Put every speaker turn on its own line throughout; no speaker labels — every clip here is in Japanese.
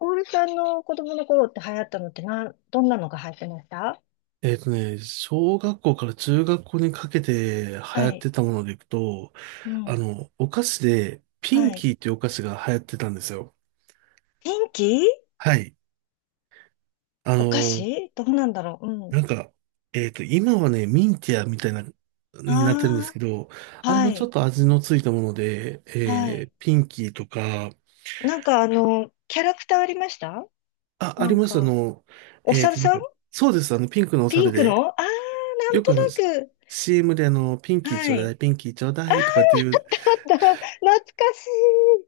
オールさんの子供の頃って流行ったのってどんなのが流行ってました？
小学校から中学校にかけて流
は
行っ
い。
てたものでいくと、
うん。
お菓子で、ピン
はい。
キーっていうお菓子が流行ってたんですよ。
天気。
はい。あ
お菓
の、
子どうなんだろう、うん。
なんか、今はね、ミンティアみたいな、になってるんです
あ
けど、
あ、
あれ
は
のちょっ
い。
と味のついたもので、
はい。
ピンキーとか、
なんかキャラクターありました？
あ、あ
な
り
ん
ました。
か、お
えっ
猿
と、なん
さ
か、
ん。
そうです。ピンクのお
ピ
猿
ンク
で、
の、ああー、なん
よく
となく。
CM で、ピンキーち
は
ょうだ
い。
い、ピンキーちょうだいとかっていう。
あった、懐かしい。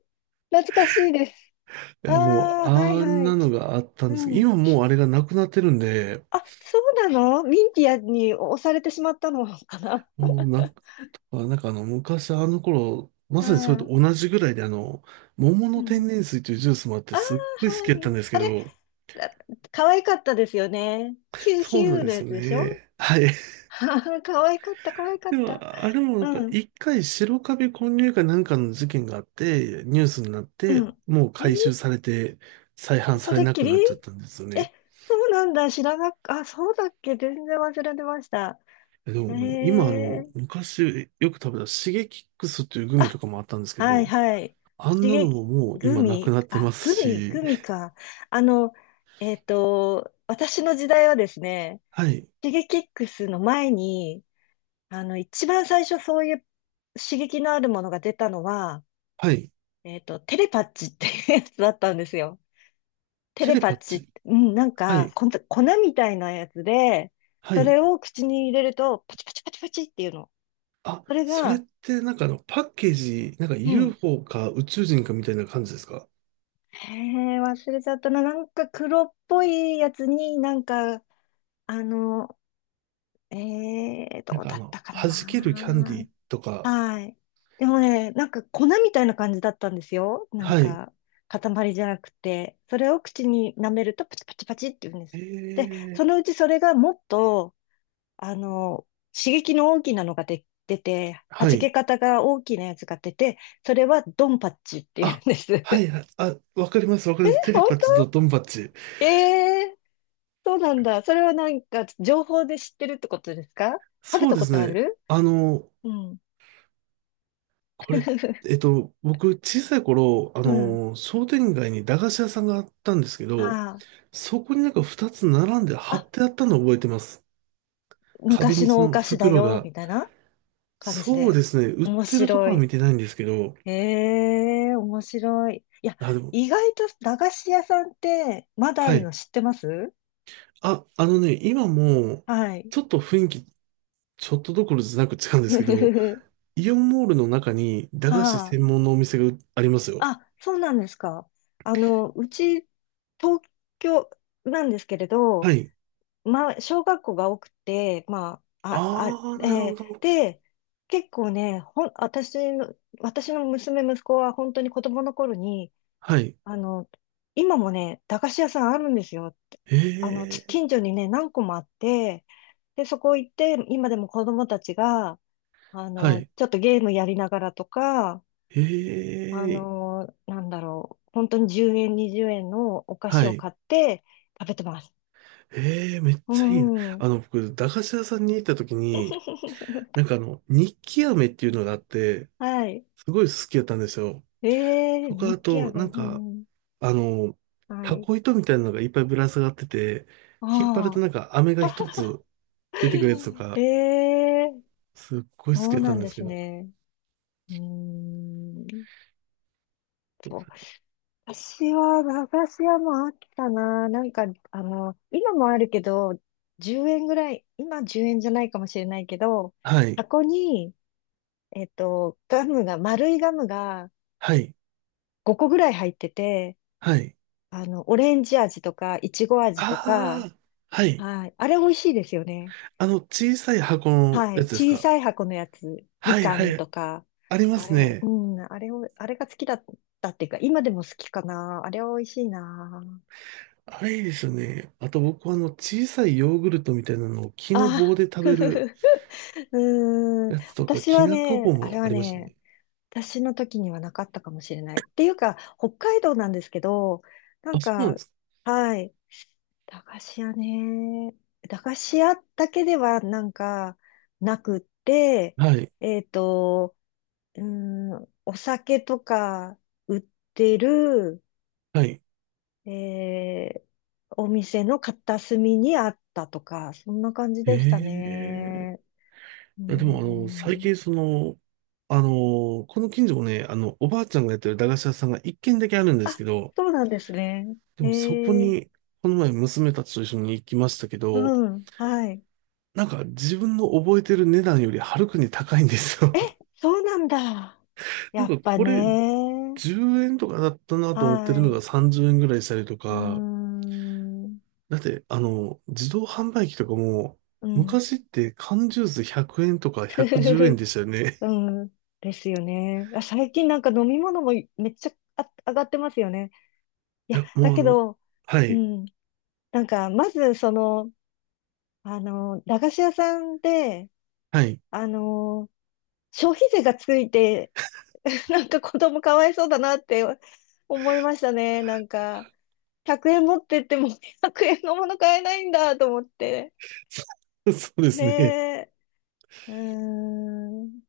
懐かしいです。
いや、
あ
もう、
あ、はい
あん
は
な
い。
のがあった
う
んですけど、
ん。
今もうあれがなくなってるんで、
あ、そうなの？ミンティアに押されてしまったのか
もうな、あなんかあの、昔あの頃、まさにそれと
な。
同じぐらいで、桃
う
の
ん。
天然水というジュースもあって、
ああ、
すっごい好
は
きやったん
い。
です
あ
け
れ、
ど、
あ、可愛かったですよね。ヒュー
そ
ヒ
うな
ュ
ん
ー
で
の
す
や
よ
つでしょ？
ね。はい。
可愛かった、可愛 か
で
っ
も、
た。
あれもなんか、
うん、
一回白カビ混入かなんかの事件があって、ニュースになっ
う
て、
ん。
もう
え
回収
ー、
されて、再販
そ
され
れっ
な
き
く
り？
なっちゃったんですよ
え、
ね。
そうなんだ。知らなか、あ、そうだっけ、全然忘れてました。
え、で
え
も、もう今あの、
ー、
昔よく食べたシゲキックスというグミ
あ、
とかもあったんですけ
はい、
ど、
はい。
あん
刺
なの
激、
ももう
グ
今なく
ミ、
なって
あ、
ます
グミ、
し、
グミか。あの、私の時代はですね、
はい、
シゲキックスの前に、あの、一番最初そういう刺激のあるものが出たのは、
はい、
テレパッチっていうやつだったんですよ。テ
テ
レ
レ
パ
パ
ッ
ッ
チっ
チ、
て、うん、なん
は
か、
い、
こん粉みたいなやつで、
は
そ
い。
れを口に入れると、パチパチパチパチっていうの。
あ、
それ
それっ
が、
てなんかパッケージ、なんか
うん。
UFO か宇宙人かみたいな感じですか？
へえ、忘れちゃったな。なんか黒っぽいやつになんか、あの、え
な
ど
ん
う
か
だったか
弾けるキャンデ
な。
ィーとか、
はい。でもね、なんか粉みたいな感じだったんですよ。なん
はい、
か、塊じゃなくて。それを口に舐めるとパチパチパチって言うんで
え
す。で、
ー、
そのうちそれがもっと、あの、刺激の大きなのが出て、弾
は
け
い、
方が大きなやつが出て、それはドンパッチって言うん
あ、
です。
はい、はい、あ、わかります、わかります。テレパッチ
本
とドンパッチ。
当？ええー、そうなんだ。それはなんか、情報で知ってるってことですか？食べ
そう
た
で
こ
す
とあ
ね。
る？
あの、
うん。
これ、えっ と、僕、小さい頃、
うん。
商店街に駄菓子屋さんがあったんですけ
は
ど、
い、
そこになんか2つ並んで
あ。
貼ってあったのを覚えてます。壁
昔
にそ
のお
の
菓子だ
袋
よ、
が。
みたいな感じ
そう
で。
ですね、売っ
面
てるとこ
白
ろは
い。
見てないんですけど、
ええ、面白い。いや、
あ、でも、
意外と駄菓子屋さんってまだあ
は
るの
い。
知ってます？
あ、今も、
はい。
ちょっと雰囲気、ちょっとどころじゃなく違うん です
ふ
け
ふふ
ど、
ふ。
イオンモールの中に駄菓子
ああ、
専門のお店がありますよ。
あ、そうなんですか。あの、うち、東京なんですけれど、
はい。
まあ、小学校が多くて、まあ、あ、あ、え
あー、なるほ
ー
ど。
で、結構ね、ほん、私の、私の娘、息子は本当に子供の頃に、
はい。
あの、今もね、駄菓子屋さんあるんですよ。
え
あの、
ー、
近所にね、何個もあって、で、そこ行って、今でも子供たちが、あ
は
の、
い。
ちょっとゲームやりながらとか、
え
あ
え、
の、なんだろう、本当に10円、20円のお菓
は
子を
い。
買って食べてます。
ええ、めっ
う
ちゃいいな。
んうん。
僕、駄菓子屋さんに行った時に、なんか日記飴っていうのがあって、
はい。
すごい好きだったんですよ。
ええー、
とか、
日
あ
記
と、なん
飴。う
か、
ん。
あの、
は
タ
い。
コ糸みたいなのがいっぱいぶら下がってて、引っ張ると
あ
なんか飴が一
あ。
つ出てくるやつと
え
か、
えー、
すっごい好
そ
き
う
だった
な
ん
ん
で
で
すけ
す
ど。
ね。うーん。そう、私は、駄菓子屋もあったな。なんか、あの、今もあるけど、10円ぐらい、今10円じゃないかもしれないけど、
はい、
箱に、えっと、ガムが、丸いガムが
はい、
5個ぐらい入ってて、
はい。
あの、オレンジ味とか、いちご味とか、
ああ、はい。
はい。あれ美味しいですよね。
小さい箱の
は
や
い。
つです
小
か？
さい箱のやつ、み
はい、
か
は
んと
い。
か、
ありま
あ
す
れ、う
ね。
ん、あれを、あれが好きだったっていうか、今でも好きかな。あれは美味しいな。
あれいいですよね。あと僕はあの小さいヨーグルトみたいなのを木の
あ
棒
あ。
で食べる
うーん、
やつとか、
私
き
は
なこ
ね、
棒
あれ
もあ
は
りました
ね、
ね。
私の時にはなかったかもしれない。っていうか、北海道なんですけど、なん
あ、そうなん
か、
です
はい、駄菓子屋ね、駄菓子屋だけではなんかなくって、
か。はい。
えっと、うーお酒とか売ってる、
はい。
えー、お店の片隅にあったとか、そんな感じでした
ええ、
ね。うー
いや、でも最
ん。
近その、この近所もね、おばあちゃんがやってる駄菓子屋さんが一軒だけあるんです
あ、
けど、
そうなんですね。
でもそこ
ええ、
に、この前娘たちと一緒に行きましたけど、
うん、はい。
なんか自分の覚えてる値段よりはるかに高いんです
え、
よ。
そうなんだ。
な
や
ん
っ
か
ぱ
これ
ね。
10円とかだったなと思って
は
るの
い。
が30円ぐらいしたりと
うー
か、
ん、うん。
だって、自動販売機とかも、昔って缶ジュース100円とか
ふふふ
110円
ふ。
でしたよね。
うん、ですよね。あ、最近なんか飲み物もめっちゃあ上がってますよね。い
い
や、
や、
だ
もうあ
け
の、
ど、
は
う
い、
ん、なんか、まず、その、あの、駄菓子屋さんで、
はい。
あの、消費税がついて なんか子供かわいそうだなって思いましたね。なんか、100円持ってっても 100円のもの買えないんだと思って。
そうで
ね
すね。
え、うーん、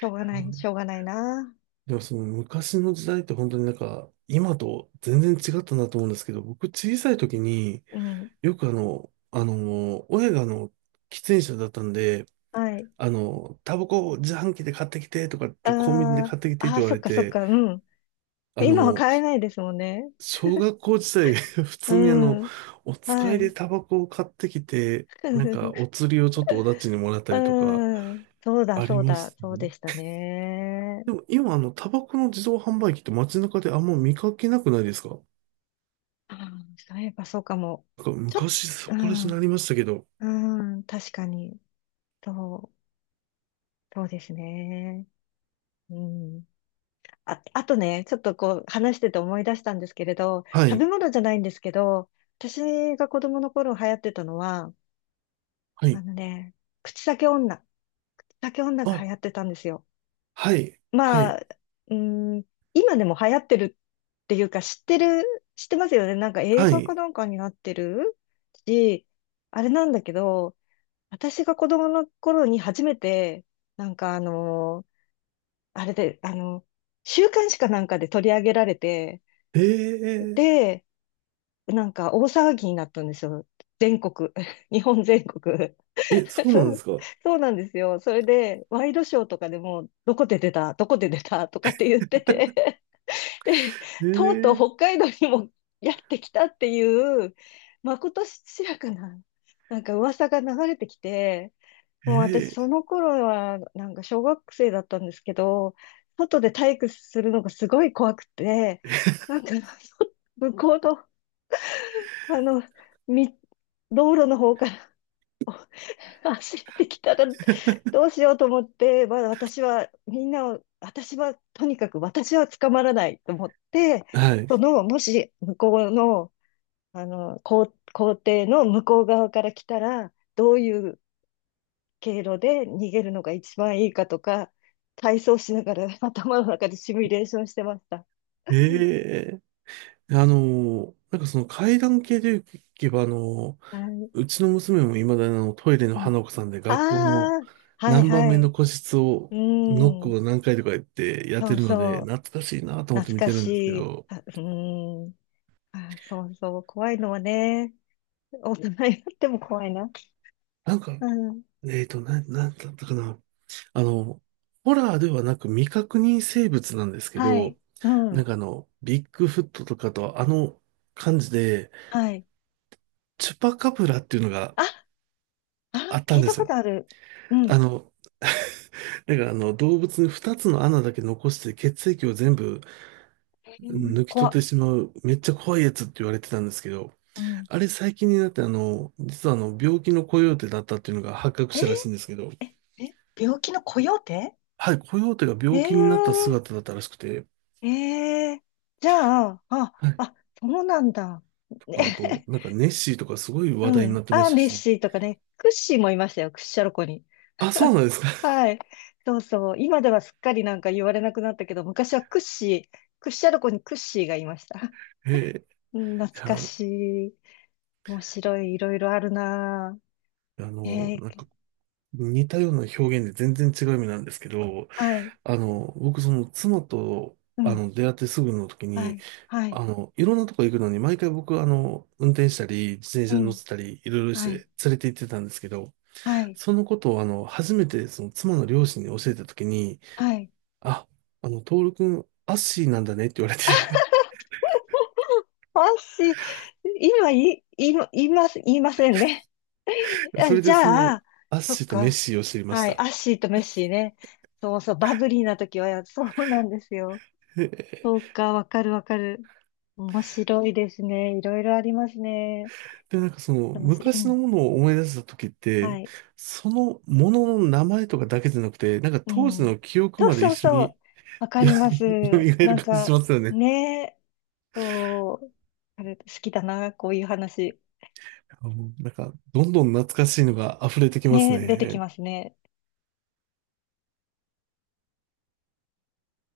しょうがない、しょうがないな。
でもその昔の時代って本当になんか今と全然違ったなと思うんですけど、僕小さい時に
うん、
よく親が喫煙者だったんで、
はい。
タバコ自販機で買ってきてとか、
あ
コンビニで
ー、
買ってきてって
あー、
言わ
そっ
れ
かそっ
て、
か、うん。
あ
今は
の、
買えないですもんね。
小学校時代、普通に
うん、
お
は
使いで
い。
タバコを買ってきて、なんか、お 釣りをちょっとおだちにもらったりとか、
うん、そうだ、
あり
そう
ま
だ、
した
そう
ね。
でしたね。
でも今、タバコの自動販売機って街中であんま見かけなくないですか？な
ああ、そういえばそうかも。
んか
ちょっと、
昔そ
う
こら辺に
ん、
なりましたけど。
うん、確かに。そう、そうですね。うん。あ、あとね、ちょっとこう話してて思い出したんですけれど、
は
食
い、
べ物じゃないんですけど、私が子供の頃流行ってたのは、
は
あ
い。
のね、口裂け女。口裂け女が
あ、
流行ってたんですよ。
はい、は
ま
い、
あ、うん、今でも流行ってるっていうか、知ってますよね。なんか映
は
画か
い。
なんかになってるし、あれなんだけど、私が子供の頃に初めて、なんかあのあれで、あの、週刊誌かなんかで取り上げられて、
えー、
で、なんか大騒ぎになったんですよ。全国、日本全国。
え、そうなん
そ
です
う、
か？
そうなんですよ。それで、ワイドショーとかでも、どこで出た、どこで出たとかって言ってて、で、
え
とうとう
ー、
北海道にもやってきたっていう、まことしやかな、なんか噂が流れてきて、もう私、そ
え
の頃は、なんか小学生だったんですけど、外で体育するのがすごい怖くて、なんか、向こうの、あの、み、道路の方から お走ってきたら、
ー
どうしようと思って、まだ私は、みんなを、私は、とにかく私は捕まらないと思って、
は
そ
い。
の、もし、向こうの、校庭の向こう側から来たら、どういう経路で逃げるのが一番いいかとか、体操しながら 頭の中でシミュレーションしてました。
ええ、あの、なんかその階段系で言えば、
はい。
うちの娘も未だにあのトイレの花子さんで
あ
学校の
あー、はい
何番
は
目の
い。
個室
う
をノック
ん。
を何回とか言ってやって
そう
るの
そ
で、
う。
懐かしいなと思って
懐
見
か
てる
し
んですけ
い。
ど、
あ、うん。あ、そうそう。怖いのはね、大人になっても怖いな。
なんか、
うん。
なんだったかな。あの、ホラーではなく未確認生物なんですけ
は
ど、
い。う
なん
ん。
かビッグフットとかと感じで、
はい。
チュパカブラっていうのが
あ、あ、
あった
聞
ん
い
で
た
す
こ
よ。
とある。うん。
あの、だからあの動物に2つの穴だけ残して血液を全部
えー、
抜き取
怖
っ
っ。
てしまうめっちゃ怖いやつって言われてたんですけど、
うん。
あれ最近になって実はあの病気のコヨーテだったっていうのが発覚
え
し
ー、
たらしいんですけど、
え、え、病気のコヨーテ？
はい、コヨーテが
え
病気になった
ー、
姿だったらしくて、
ええ、じゃあ、あ、
はい、
あ、そうなんだ。
とかあと、
ね、
なんか ネッシーとかすごい話
う
題にな
ん。
ってま
あ、
した
ネッ
し、
シーとかね、クッシーもいましたよ、クッシャロコに。
あ、そう なんですか。
はい。そうそう。今ではすっかりなんか言われなくなったけど、昔はクッシー、クッシャロコにクッシーがいました。
えー、い
うん、懐か
や、
しい。面白い、いろいろあるな
あ
ぁ。
の、
え
なん
ー、
か似たような表現で全然違う意味なんですけど、
はい。
僕その妻と
うん。
出会ってすぐの時
は
に、
い。はい。
いろんなとこ行くのに、毎回僕、運転したり、自転
う
車に乗っ
ん。
てたり、いろいろし
は
て
い。
連れて行ってたんですけど、
はい。
そのことを、初めて、その、妻の両親に教えたときに、
はい。
あ、トール君、アッシーなんだねって言われて
私、今、言います、言いませんね。あ、
それ
じ
で、そ
ゃ
の、
あ、
アッ
そっ
シーとメッ
か。
シーを知りまし
はい、
た。
アッシーとメッシーね。そうそう、バブリーな時は、そうなんですよ。
へえ。
そうか、わかるわかる。面白いですね。いろいろありますね。
で、なんかその、
楽しい。う
昔の
ん。
ものを思い出したときっ
は
て、
い。
そのものの名前とかだけじゃなくて、なんか
う
当時
ん。
の記憶
そう
まで
そう
一緒
そう。
に
わか
よ
ります。
蘇る
なん
感じし
か、
ますよね。
ねえ、そう、あれ好きだな、こういう話。
あ、もうなんか、どんどん懐かしいのが溢れてきます
ねえ、出てき
ね。
ますね。